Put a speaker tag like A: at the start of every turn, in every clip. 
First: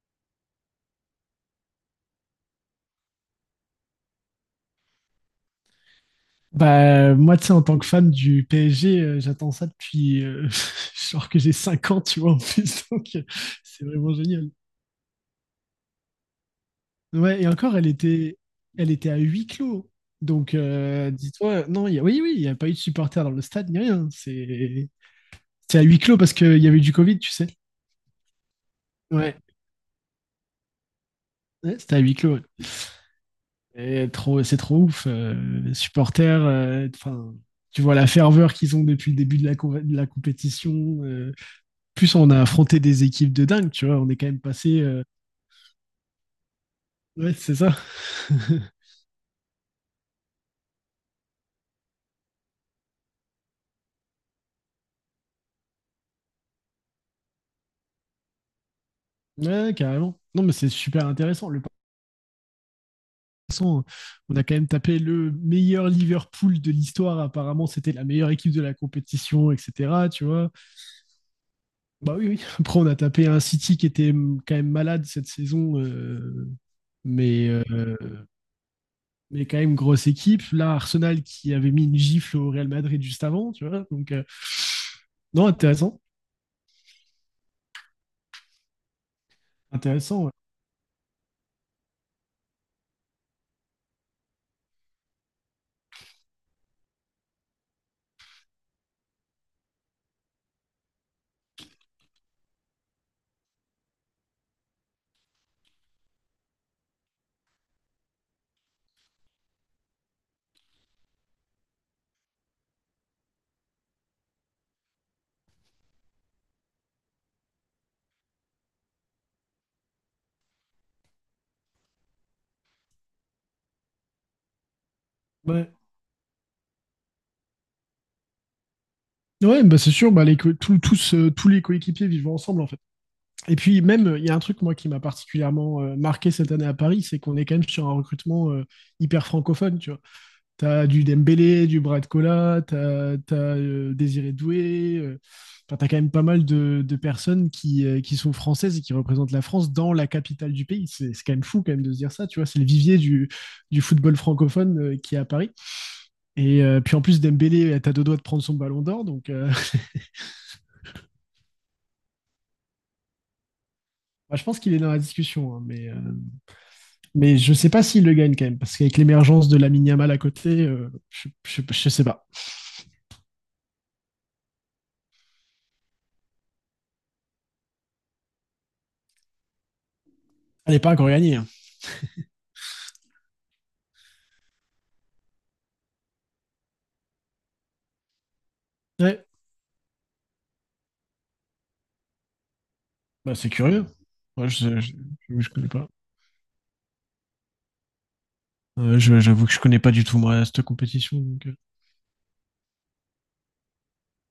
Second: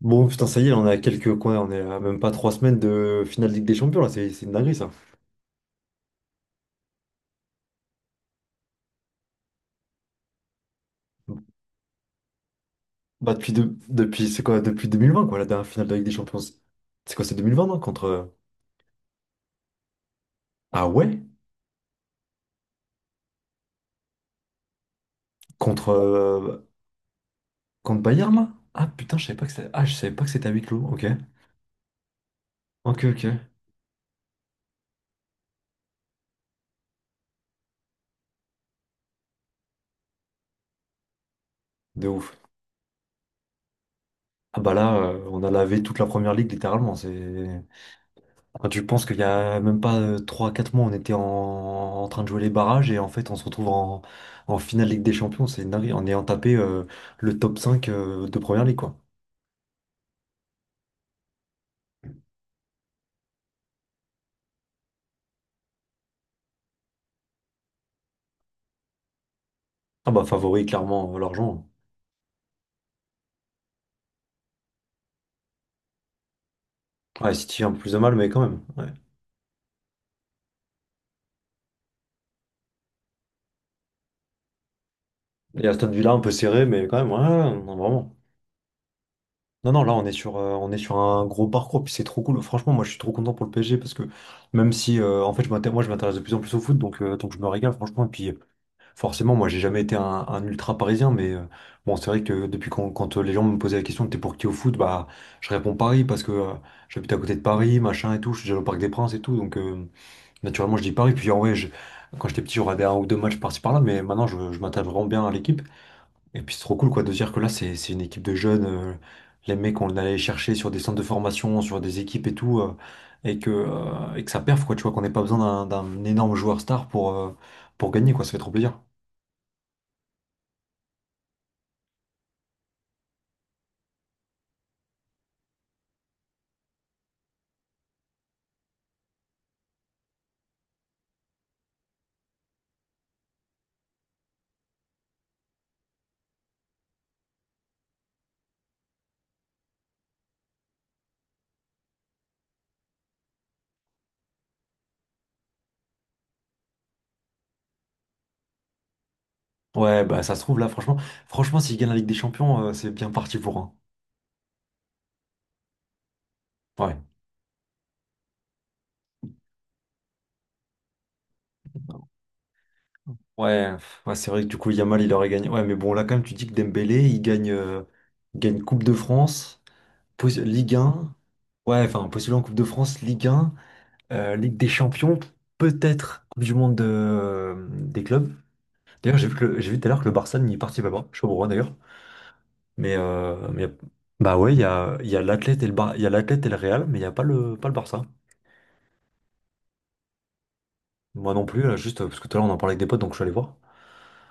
A: Bon, putain, ça y est, on est à quelques coins, on est à même pas 3 semaines de finale de Ligue des Champions, là, c'est une dinguerie, ça.
B: Bah, moi, tu sais, en tant que fan du PSG, j'attends ça depuis genre que j'ai 5 ans, tu vois, en plus. Donc,
A: Bah, depuis,
B: c'est vraiment
A: depuis, c'est
B: génial.
A: quoi, depuis 2020 quoi, la dernière finale de Ligue des Champions. C'est quoi, c'est
B: Ouais, et
A: 2020,
B: encore,
A: non, contre...
B: elle était à huis clos. Donc,
A: Ah ouais?
B: dis-toi, non, oui, oui, il n'y a pas eu de supporters dans le stade, ni rien. C'est à
A: Contre,
B: huis clos parce qu'il y avait du Covid, tu sais.
A: contre Bayern, là? Ah putain, je
B: Ouais,
A: savais pas que c'était... Ah, je savais pas que c'était à huis clos, ok.
B: ouais, c'était à huis clos, ouais.
A: Ok, ok.
B: Et trop, c'est trop ouf. Les supporters, enfin, tu vois la ferveur qu'ils ont depuis le début de de la compétition. Euh,
A: De
B: plus on
A: ouf.
B: a affronté des équipes de dingue, tu vois, on est quand même
A: Ah bah
B: passé.
A: là,
B: Euh,
A: on a lavé toute la première ligue, littéralement,
B: ouais, c'est
A: c'est...
B: ça.
A: Quand tu penses qu'il y a même pas trois quatre mois, on était en train de jouer les barrages et en fait on se retrouve en finale Ligue des Champions, c'est une dinguerie, en ayant tapé le top 5 de Première Ligue quoi.
B: Ouais, carrément. Non, mais c'est super intéressant. Le passant, on a quand même tapé le meilleur Liverpool de l'histoire. Apparemment, c'était la meilleure équipe de la compétition, etc.
A: Ah bah
B: Tu vois.
A: favori clairement l'argent.
B: Bah oui, oui. Après, on a tapé un City qui était quand même malade cette saison,
A: Ouais,
B: mais,
A: City un peu plus
B: euh,
A: de mal mais quand même. Ouais.
B: mais quand même grosse équipe. Là, Arsenal qui avait mis une gifle au Real Madrid juste avant, tu vois. Donc, non,
A: Et Aston
B: intéressant.
A: Villa un peu serré mais quand même, ouais, ouais, non, vraiment. Non, non, là
B: Intéressant, ouais.
A: on est sur un gros parcours, puis c'est trop cool. Franchement, moi je suis trop content pour le PSG parce que même si en fait moi je m'intéresse de plus en plus au foot, donc je me régale franchement. Et puis forcément, moi, j'ai jamais été un ultra parisien, mais bon, c'est vrai que depuis quand, quand les gens me posaient la question, t'es pour qui au foot, bah, je réponds Paris parce que j'habite à côté de Paris, machin et tout, je suis déjà au Parc des Princes et tout, naturellement, je dis Paris. Puis en vrai, quand j'étais petit, j'aurais un ou deux matchs par-ci par-là, mais maintenant, je m'attache vraiment bien à l'équipe. Et puis c'est trop cool, quoi, de dire que là, c'est une équipe de jeunes, les mecs, on allait chercher sur des centres de formation, sur des équipes et tout, et que ça perf, quoi, tu vois, qu'on n'ait pas besoin
B: Ouais.
A: d'un énorme joueur star pour gagner, quoi, ça fait trop plaisir.
B: Ouais, bah c'est sûr, bah les tous, tous les coéquipiers vivent ensemble en fait. Et puis même, il y a un truc moi qui m'a particulièrement marqué cette année à Paris, c'est qu'on est quand même sur un recrutement hyper francophone, tu vois. T'as du Dembélé, du Bradcola, t'as Désiré Doué, enfin, t'as quand même pas mal de personnes qui sont françaises et qui représentent la France dans la capitale du pays. C'est quand même fou quand même de se dire ça, tu vois. C'est le vivier du football francophone qui est à Paris. Et puis en plus, Dembélé est à deux doigts de prendre son ballon d'or, donc
A: Ouais, bah ça se trouve là, franchement, s'il gagne la Ligue des Champions, c'est bien parti pour un.
B: bah, je pense qu'il est dans la discussion, hein,
A: Ouais,
B: mais je ne sais pas s'il le gagne quand même, parce qu'avec l'émergence de la Yamal à côté, je sais pas.
A: ouais, pff, ouais, c'est vrai que du coup, Yamal, il aurait gagné. Ouais, mais bon, là, quand même, tu dis que Dembélé, il gagne Coupe de France, Ligue
B: Elle n'est pas encore
A: 1,
B: gagnée, hein.
A: ouais, enfin, postulant en Coupe de France, Ligue 1, Ligue des Champions, peut-être Coupe du Monde des clubs. D'ailleurs,
B: Ouais,
A: j'ai vu que j'ai vu tout à l'heure que le Barça n'y participe pas, je sais pas pourquoi d'ailleurs,
B: bah, c'est
A: mais
B: curieux.
A: bah ouais, il y a
B: Je
A: l'Athlète et
B: connais pas.
A: Il y a l'Athlète et le Real, mais il n'y a pas pas le Barça.
B: Je- j'avoue que je ne connais pas du tout, moi, cette compétition.
A: Moi
B: Donc,
A: non plus, là, juste parce que tout à l'heure on en parlait avec des potes, donc je suis allé voir.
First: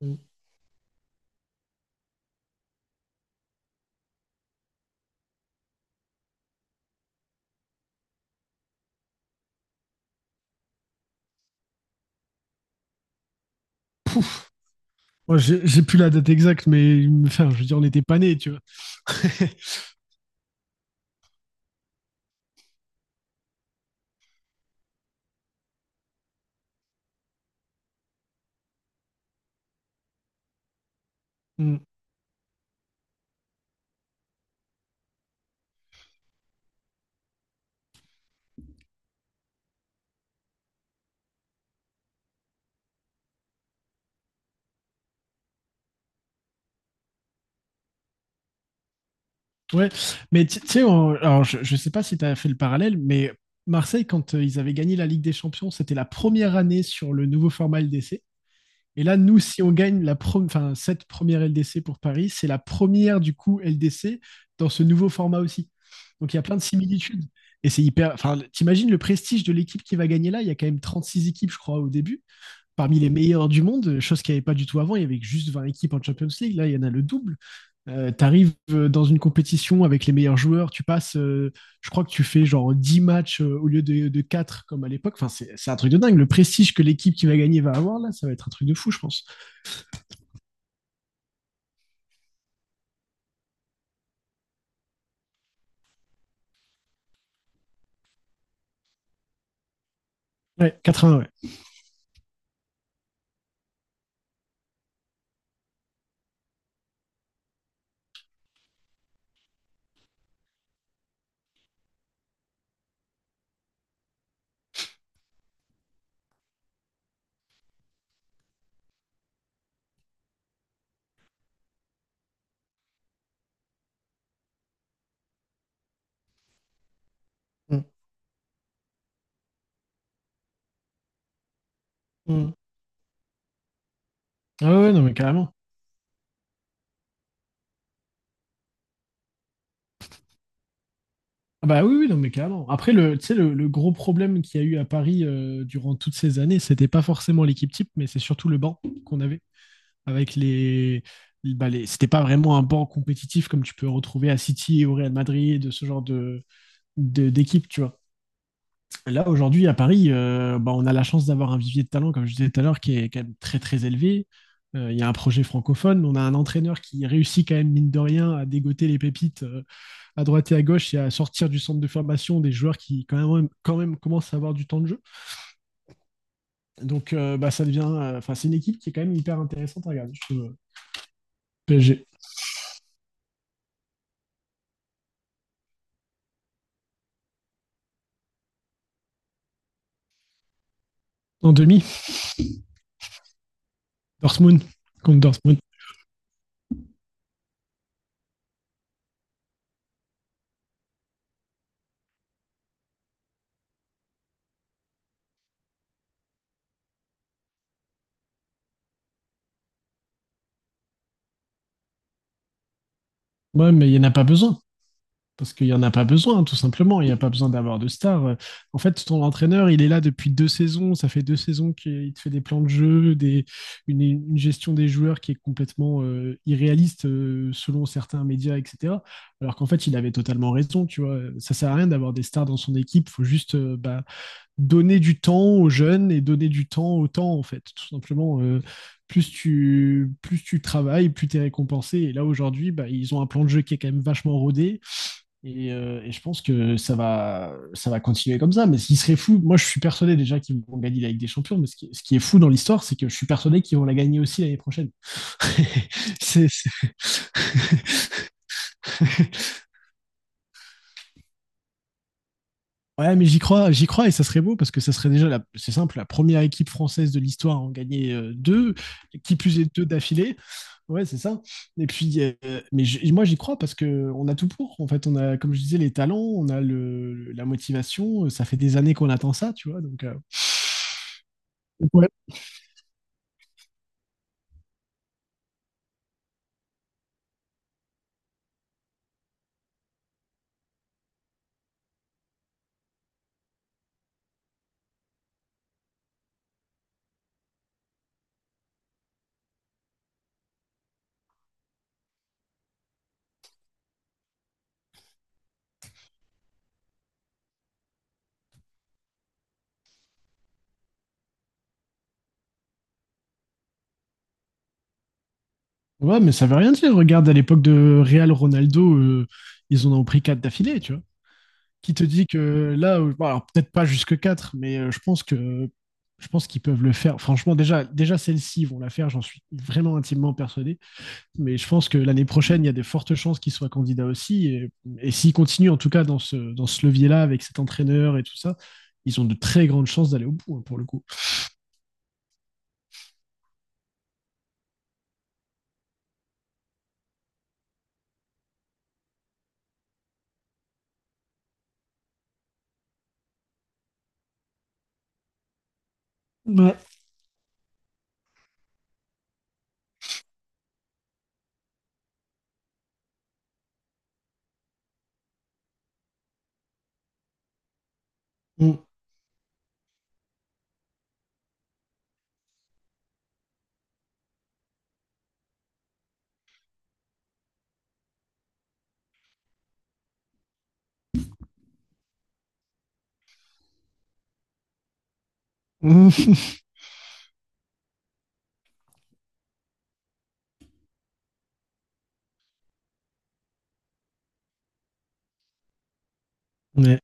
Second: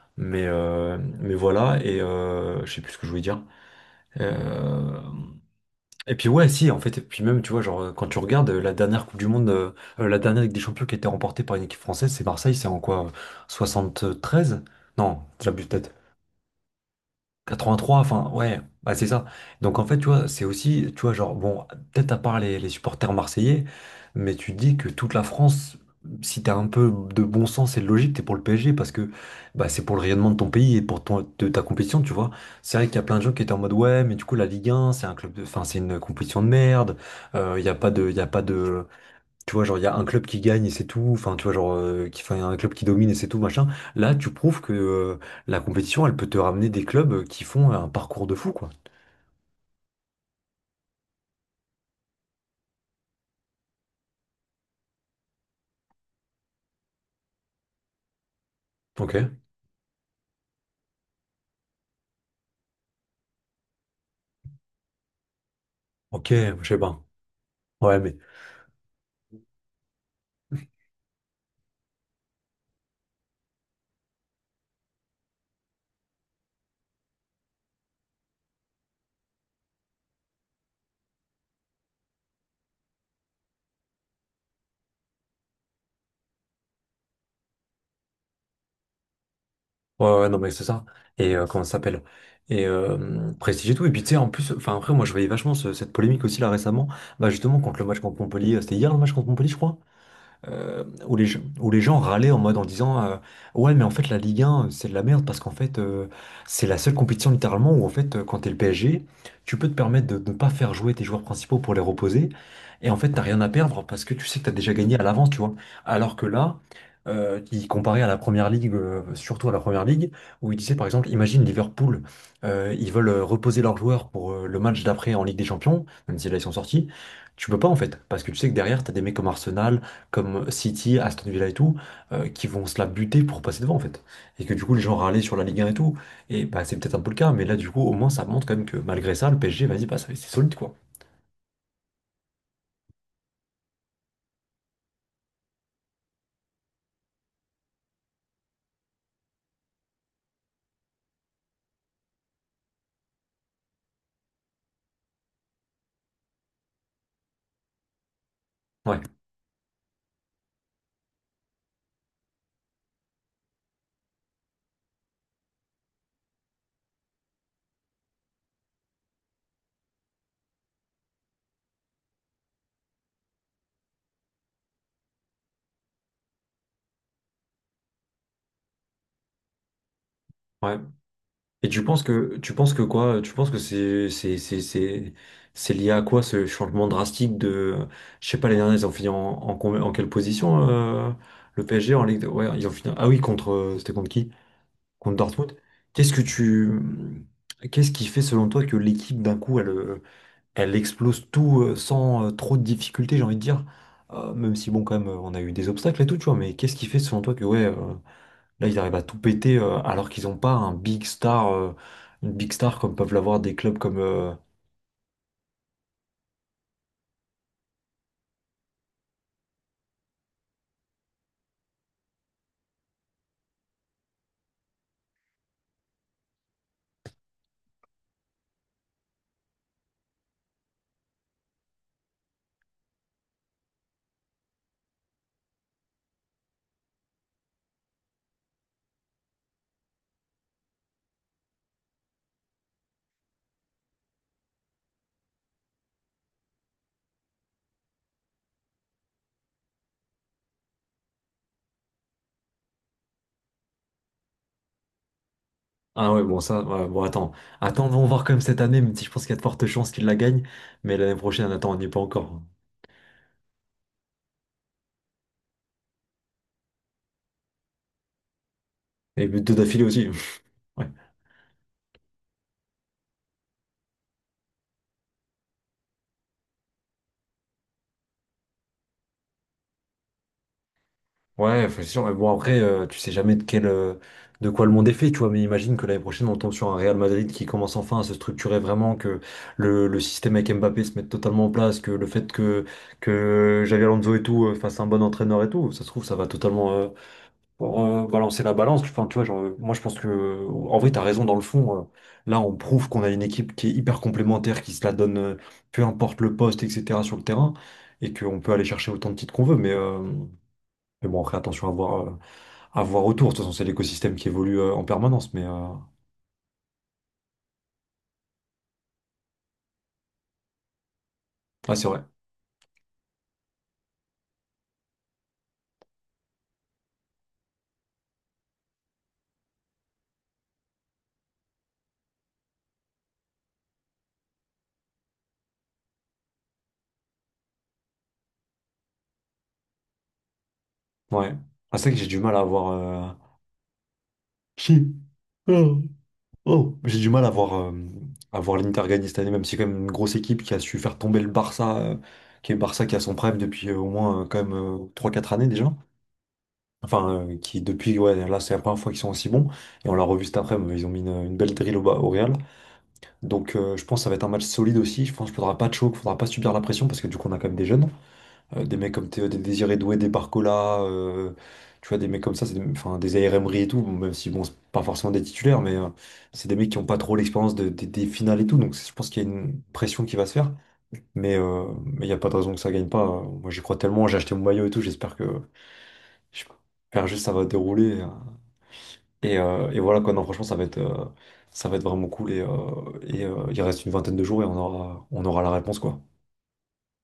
B: mm.
A: Mais voilà, et je sais plus ce que je voulais dire. Euh, et puis ouais, si, en fait, et puis même, tu vois, genre, quand tu regardes la dernière Coupe du Monde, la dernière Ligue des Champions qui a été remportée par une équipe française, c'est Marseille, c'est en quoi? Treize. Non,
B: Moi,
A: j'abuse
B: j'ai
A: peut-être.
B: plus la date exacte, mais enfin, je veux dire, on
A: 83,
B: était pas
A: enfin,
B: nés, tu
A: ouais,
B: vois.
A: bah, c'est ça. Donc, en fait, tu vois, c'est aussi, tu vois, genre, bon, peut-être à part les supporters marseillais, mais tu te dis que toute la France, si t'as un peu de bon sens et de logique, t'es pour le PSG parce que bah, c'est pour le rayonnement de ton pays et pour ton, de ta
B: Mm.
A: compétition, tu vois. C'est vrai qu'il y a plein de gens qui étaient en mode, ouais, mais du coup, la Ligue 1, c'est un club de, enfin, c'est une compétition de merde, il n'y a pas de, il a pas de, tu vois, genre, il y a un club qui gagne et c'est tout. Enfin, tu vois, genre, qui, enfin, y a un club qui domine et c'est tout, machin. Là, tu prouves que la compétition, elle peut te ramener des clubs qui font un parcours de fou, quoi.
B: Ouais, mais tu sais, alors, je sais pas si tu as fait le parallèle, mais Marseille, quand ils avaient gagné la Ligue des Champions, c'était la première année sur le nouveau format LDC. Et
A: Ok,
B: là, nous, si on gagne la enfin, cette première LDC pour Paris, c'est la première du coup LDC dans ce nouveau format aussi.
A: ok,
B: Donc il y a plein de
A: je sais pas.
B: similitudes. Et c'est
A: Ouais,
B: hyper.
A: mais.
B: Enfin, t'imagines le prestige de l'équipe qui va gagner là. Il y a quand même 36 équipes, je crois, au début, parmi les meilleures du monde, chose qu'il n'y avait pas du tout avant. Il y avait juste 20 équipes en Champions League. Là, il y en a le double. Tu arrives dans une compétition avec les meilleurs joueurs. Tu passes, je crois que tu fais genre 10 matchs au lieu de 4 comme à l'époque. Enfin, c'est un truc de dingue. Le prestige que l'équipe qui va gagner va avoir là, ça va être un truc de fou, je pense.
A: Ouais, ouais, non, mais c'est ça. Et comment ça s'appelle? Et prestige et tout. Et puis, tu sais, en plus, enfin, après, moi, je voyais vachement cette polémique aussi, là, récemment. Bah, justement, contre le match contre Montpellier. C'était hier le match contre Montpellier, je crois.
B: Ouais,
A: Où
B: vingts ouais.
A: où les gens râlaient en mode en disant ouais, mais en fait la Ligue 1 c'est de la merde, parce qu'en fait c'est la seule compétition littéralement où en fait quand t'es le PSG tu peux te permettre de ne pas faire jouer tes joueurs principaux pour les reposer, et en fait t'as rien à perdre parce que tu sais que t'as déjà gagné à l'avance, tu vois. Alors que là qui comparait à la première ligue, surtout à la première ligue, où il disait par exemple, imagine Liverpool, ils veulent reposer leurs joueurs pour le match d'après en Ligue des Champions même si là ils sont sortis, tu peux pas, en
B: Mm.
A: fait, parce que tu sais que derrière, t'as des mecs comme Arsenal, comme City, Aston Villa et tout, qui
B: Mm.
A: vont se la buter pour passer devant, en fait. Et que du
B: Ah
A: coup
B: ouais,
A: les
B: ouais,
A: gens
B: non, mais
A: râlaient sur la
B: carrément.
A: Ligue 1 et tout, et bah c'est peut-être un peu le cas, mais là du coup au moins ça montre quand même que malgré ça, le PSG, vas-y, bah, c'est solide, quoi.
B: Ah bah oui, oui, non, mais carrément. Après, le, tu sais, le gros problème qu'il y a eu à Paris durant toutes ces années, c'était pas forcément l'équipe type, mais c'est surtout le banc qu'on avait. Avec les. Bah les c'était pas vraiment un banc compétitif comme tu peux retrouver à City et au Real Madrid, ce genre de, d'équipe, tu vois.
A: Ouais,
B: Là, aujourd'hui, à Paris, bah, on a la chance d'avoir un vivier de talent, comme je disais tout à l'heure, qui est quand même très, très élevé. Il y a un projet francophone. On a un entraîneur qui réussit quand même, mine de rien, à dégoter les pépites à droite et à gauche et à sortir du centre de formation des joueurs qui quand même commencent à avoir du temps de jeu. Donc bah, ça devient, enfin, c'est une équipe qui est quand même hyper intéressante à regarder. Je trouve.
A: ouais. Et
B: PSG
A: tu penses que quoi? Tu penses que c'est lié à quoi ce changement drastique de, je sais pas, les derniers ils ont fini en quelle position,
B: en
A: le
B: demi,
A: PSG en Ligue de... Ouais, ils ont fini, ah oui, contre c'était contre qui?
B: Dortmund,
A: Contre
B: contre
A: Dortmund.
B: Dortmund.
A: Qu'est-ce que tu qu'est-ce qui fait selon toi que l'équipe d'un coup elle, elle explose tout sans trop de difficultés, j'ai envie de dire. Même si, bon, quand même, on a eu des obstacles et tout, tu vois. Mais qu'est-ce qui fait, selon toi, que, ouais, là, ils arrivent à tout péter alors qu'ils n'ont pas un big star, une big star comme peuvent l'avoir des
B: Ouais,
A: clubs
B: mais il n'y
A: comme.
B: en a pas besoin. Parce qu'il n'y en a pas besoin, tout simplement. Il n'y a pas besoin d'avoir de star. En fait, ton entraîneur, il est là depuis 2 saisons. Ça fait 2 saisons qu'il te fait des plans de jeu, des, une gestion des joueurs qui est complètement irréaliste selon certains médias, etc. Alors qu'en fait, il avait totalement raison, tu vois. Ça ne sert à rien d'avoir des stars dans son équipe. Il faut juste bah, donner du temps aux jeunes et donner du temps au temps, en fait. Tout simplement, plus tu travailles, plus tu es récompensé. Et là, aujourd'hui, bah, ils ont un plan de jeu qui est quand même vachement rodé. Et je pense que ça va continuer comme ça. Mais ce qui serait fou, moi je suis persuadé déjà qu'ils vont gagner la Ligue des Champions, mais ce qui est fou dans l'histoire, c'est que je suis persuadé qu'ils vont la gagner aussi l'année prochaine.
A: Ah ouais, bon,
B: C'est-
A: ça,
B: c'est-
A: ouais, bon, attends. Attends, on va voir quand même cette année, même si je pense qu'il y a de fortes chances qu'ils la gagnent. Mais l'année prochaine, attends, on n'y est pas encore.
B: Ouais, mais j'y crois et ça serait beau parce que ça serait déjà, c'est simple, la première équipe française de l'histoire à en gagner deux,
A: Et
B: qui
A: deux
B: plus est
A: d'affilée
B: deux
A: aussi.
B: d'affilée. Ouais, c'est ça. Et puis, mais moi j'y crois parce que on a tout pour. En fait, on a, comme je disais, les talents, on a la motivation. Ça fait des années qu'on attend ça, tu vois. Donc,
A: Ouais, c'est sûr.
B: ouais.
A: Mais bon, après, tu sais jamais de de quoi le monde est fait, tu vois. Mais imagine que l'année prochaine, on tombe sur un Real Madrid qui commence enfin à se structurer vraiment, que le système avec Mbappé se mette totalement en place, que le fait que Xavi Alonso et tout fasse un bon entraîneur et tout, ça se trouve, ça va totalement pour, balancer la balance. Enfin, tu vois, genre, moi, je pense que, en vrai, t'as raison dans le fond. Là, on prouve qu'on a une équipe qui est hyper complémentaire, qui se la donne, peu importe le poste, etc., sur le terrain, et qu'on peut aller chercher autant de titres qu'on veut. Mais. Mais bon, après, attention à voir. À voir autour. De toute façon, c'est l'écosystème qui évolue en permanence, mais
B: Ouais, mais ça veut rien dire. Regarde, à l'époque de Real Ronaldo, ils en ont pris 4 d'affilée, tu vois.
A: ouais, c'est
B: Qui te
A: vrai.
B: dit que là, bon, alors peut-être pas jusque 4, mais je pense qu'ils peuvent le faire. Franchement, déjà celle-ci, ils vont la faire, j'en suis vraiment intimement persuadé. Mais je pense que l'année prochaine, il y a des fortes chances qu'ils soient candidats aussi. Et s'ils continuent, en tout cas, dans dans ce levier-là, avec cet entraîneur et tout ça, ils ont de très grandes chances d'aller au bout, hein, pour le coup.
A: Ouais. Ah, c'est vrai que j'ai du mal à voir. Chi. Oh. Oh. J'ai du mal à voir l'Inter gagner cette année, même si c'est quand même une grosse équipe qui a su faire tomber le Barça, qui est Barça qui a son prime depuis au moins quand même 3-4 années déjà.
B: Ouais.
A: Enfin, qui depuis, ouais, là c'est la première fois qu'ils sont aussi bons. Et on l'a revu cet après-midi, ils ont mis une belle drill au Real. Donc je pense que ça va être un match solide aussi. Je pense qu'il faudra pas de choc, il faudra pas subir la pression parce que du coup on a quand même des jeunes. Des
B: Mm.
A: mecs comme Théo, des Désiré Doué, des Barcola, tu vois, des mecs comme ça, c'est des, enfin, des AR Emery et tout, bon, même si, bon, c'est pas forcément des titulaires, mais c'est des mecs qui ont pas trop l'expérience des finales et tout, donc je pense qu'il y a une pression qui va se faire, mais il n'y a pas de raison que ça gagne pas. Moi, j'y crois tellement, j'ai acheté mon maillot et tout,
B: Mm.
A: j'espère juste que ça va dérouler. Et voilà, quoi, non, franchement, ça va être vraiment cool, et il reste une vingtaine de jours et on aura, la réponse, quoi.
B: Ouais.